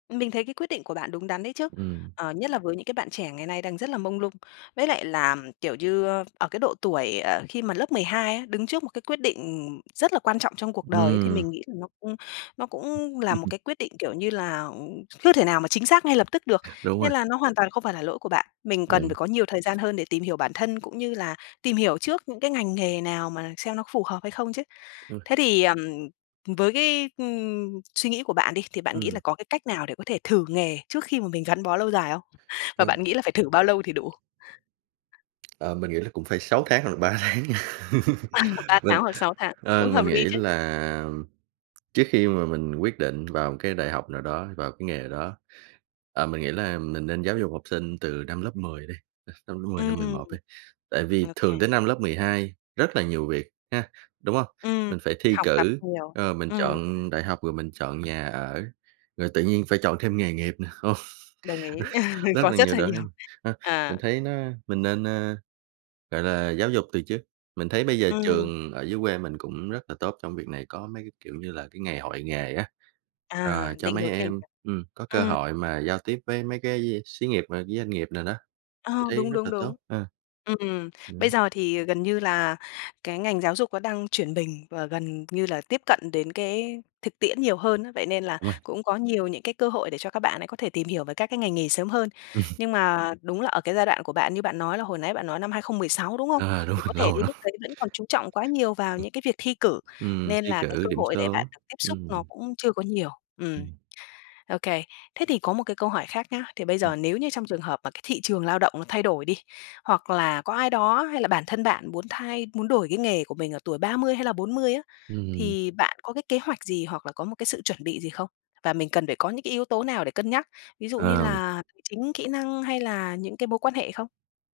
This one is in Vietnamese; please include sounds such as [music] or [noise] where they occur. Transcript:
Mình thấy cái quyết định của bạn đúng đắn đấy chứ. Ừm. Ờ, nhất là với những cái bạn trẻ ngày nay đang rất là mông lung. Với lại là, kiểu như, ờ, ở cái độ tuổi, ờ, khi mà lớp 12 á, đứng trước một cái quyết định, ừm, rất là quan trọng trong cuộc đời ấy thì Ừm. mình nghĩ là nó cũng nó cũng là một [laughs] cái quyết định, kiểu như là, à, chưa thể nào mà chính xác ngay lập tức được. Đúng Nên rồi. là nó hoàn toàn không phải là lỗi của bạn. Mình cần phải Đúng. có nhiều thời gian hơn để tìm hiểu bản thân cũng như là tìm hiểu trước những cái ngành nghề nào mà xem nó có phù hợp hay không chứ. Ừ. Thế thì, ờm, với cái, ừm, suy nghĩ của bạn đi thì bạn nghĩ Ừm. là có cái cách nào để có thể thử nghề trước khi mà mình gắn bó lâu dài không? Và Vâng. bạn nghĩ là phải thử bao lâu thì đủ? Ờ, mình nghĩ là cũng phải 6 tháng hoặc là 3 tháng nha, À, 3 [laughs] mình, tháng hoặc 6 tháng, ờ, cũng hợp mình lý nghĩ chứ. là, trước khi mà mình quyết định vào một cái đại học nào đó, vào cái nghề nào đó, ờ, mình nghĩ là mình nên giáo dục học sinh từ năm lớp 10 đi, [unintelligible] năm lớp 10 năm mười Ừm. một đi, tại vì thường OK. tới năm lớp 12 rất là nhiều việc, ha, đúng hông? Ừm. Mình phải thi Học tập cử, nhiều. ờ, mình Ừm. chọn đại học rồi mình chọn nhà ở. Rồi tự nhiên phải chọn thêm nghề nghiệp nè, không? Đồng ý, [laughs] [laughs] Rất có là rất nhiều là đó nhiều. ha, ha, mình À. thấy nó mình nên, ơ, gọi là giáo dục từ trước, mình thấy bây giờ Ừm. trường ở dưới quê mình cũng rất là tốt trong việc này, có mấy cái, kiểu như là, cái ngày hội nghề á, À, ờ, cho định mấy hướng nghề em, nghiệp, ừm, có cơ ừm. hội mà giao tiếp với mấy cái [unintelligible] xí nghiệp và với doanh nghiệp nào đó, Ờ, mình thấy đúng, rất đúng, là đúng. tốt ha. Ừm, bây Ừm. giờ thì gần như là cái ngành giáo dục nó đang chuyển mình và gần như là tiếp cận đến cái thực tiễn nhiều hơn á. Vậy nên là Đúng rồi. cũng có nhiều những cái cơ hội để cho các bạn ấy có thể tìm hiểu về các cái ngành nghề sớm hơn. [laughs] Nhưng mà đúng là ở cái giai đoạn của bạn như bạn nói là hồi nãy bạn nói năm 2016, đúng hông? Ờ, đúng Thì rồi, có thể lâu đến lắm. lúc đấy vẫn còn chú trọng quá nhiều vào Ừm. những cái việc thi cử, Ừm, nên thi là cái cử cơ điểm hội để bạn số, được tiếp xúc ừm. nó cũng chưa có nhiều. Ừm. Ừm. OK. Thế thì có một cái câu hỏi khác nhá, thì bây Ừm. giờ nếu như trong trường hợp mà cái thị trường lao động nó thay đổi đi, hoặc là có ai đó hay là bản thân bạn muốn thay muốn đổi cái nghề của mình ở tuổi 30 hay là 40 á, Ừm. thì bạn có cái kế hoạch gì hoặc là có một cái sự chuẩn bị gì không? Và mình cần phải có những cái yếu tố nào để cân nhắc, ví dụ như Ờ. là tài chính, kỹ năng hay là những cái mối quan hệ không?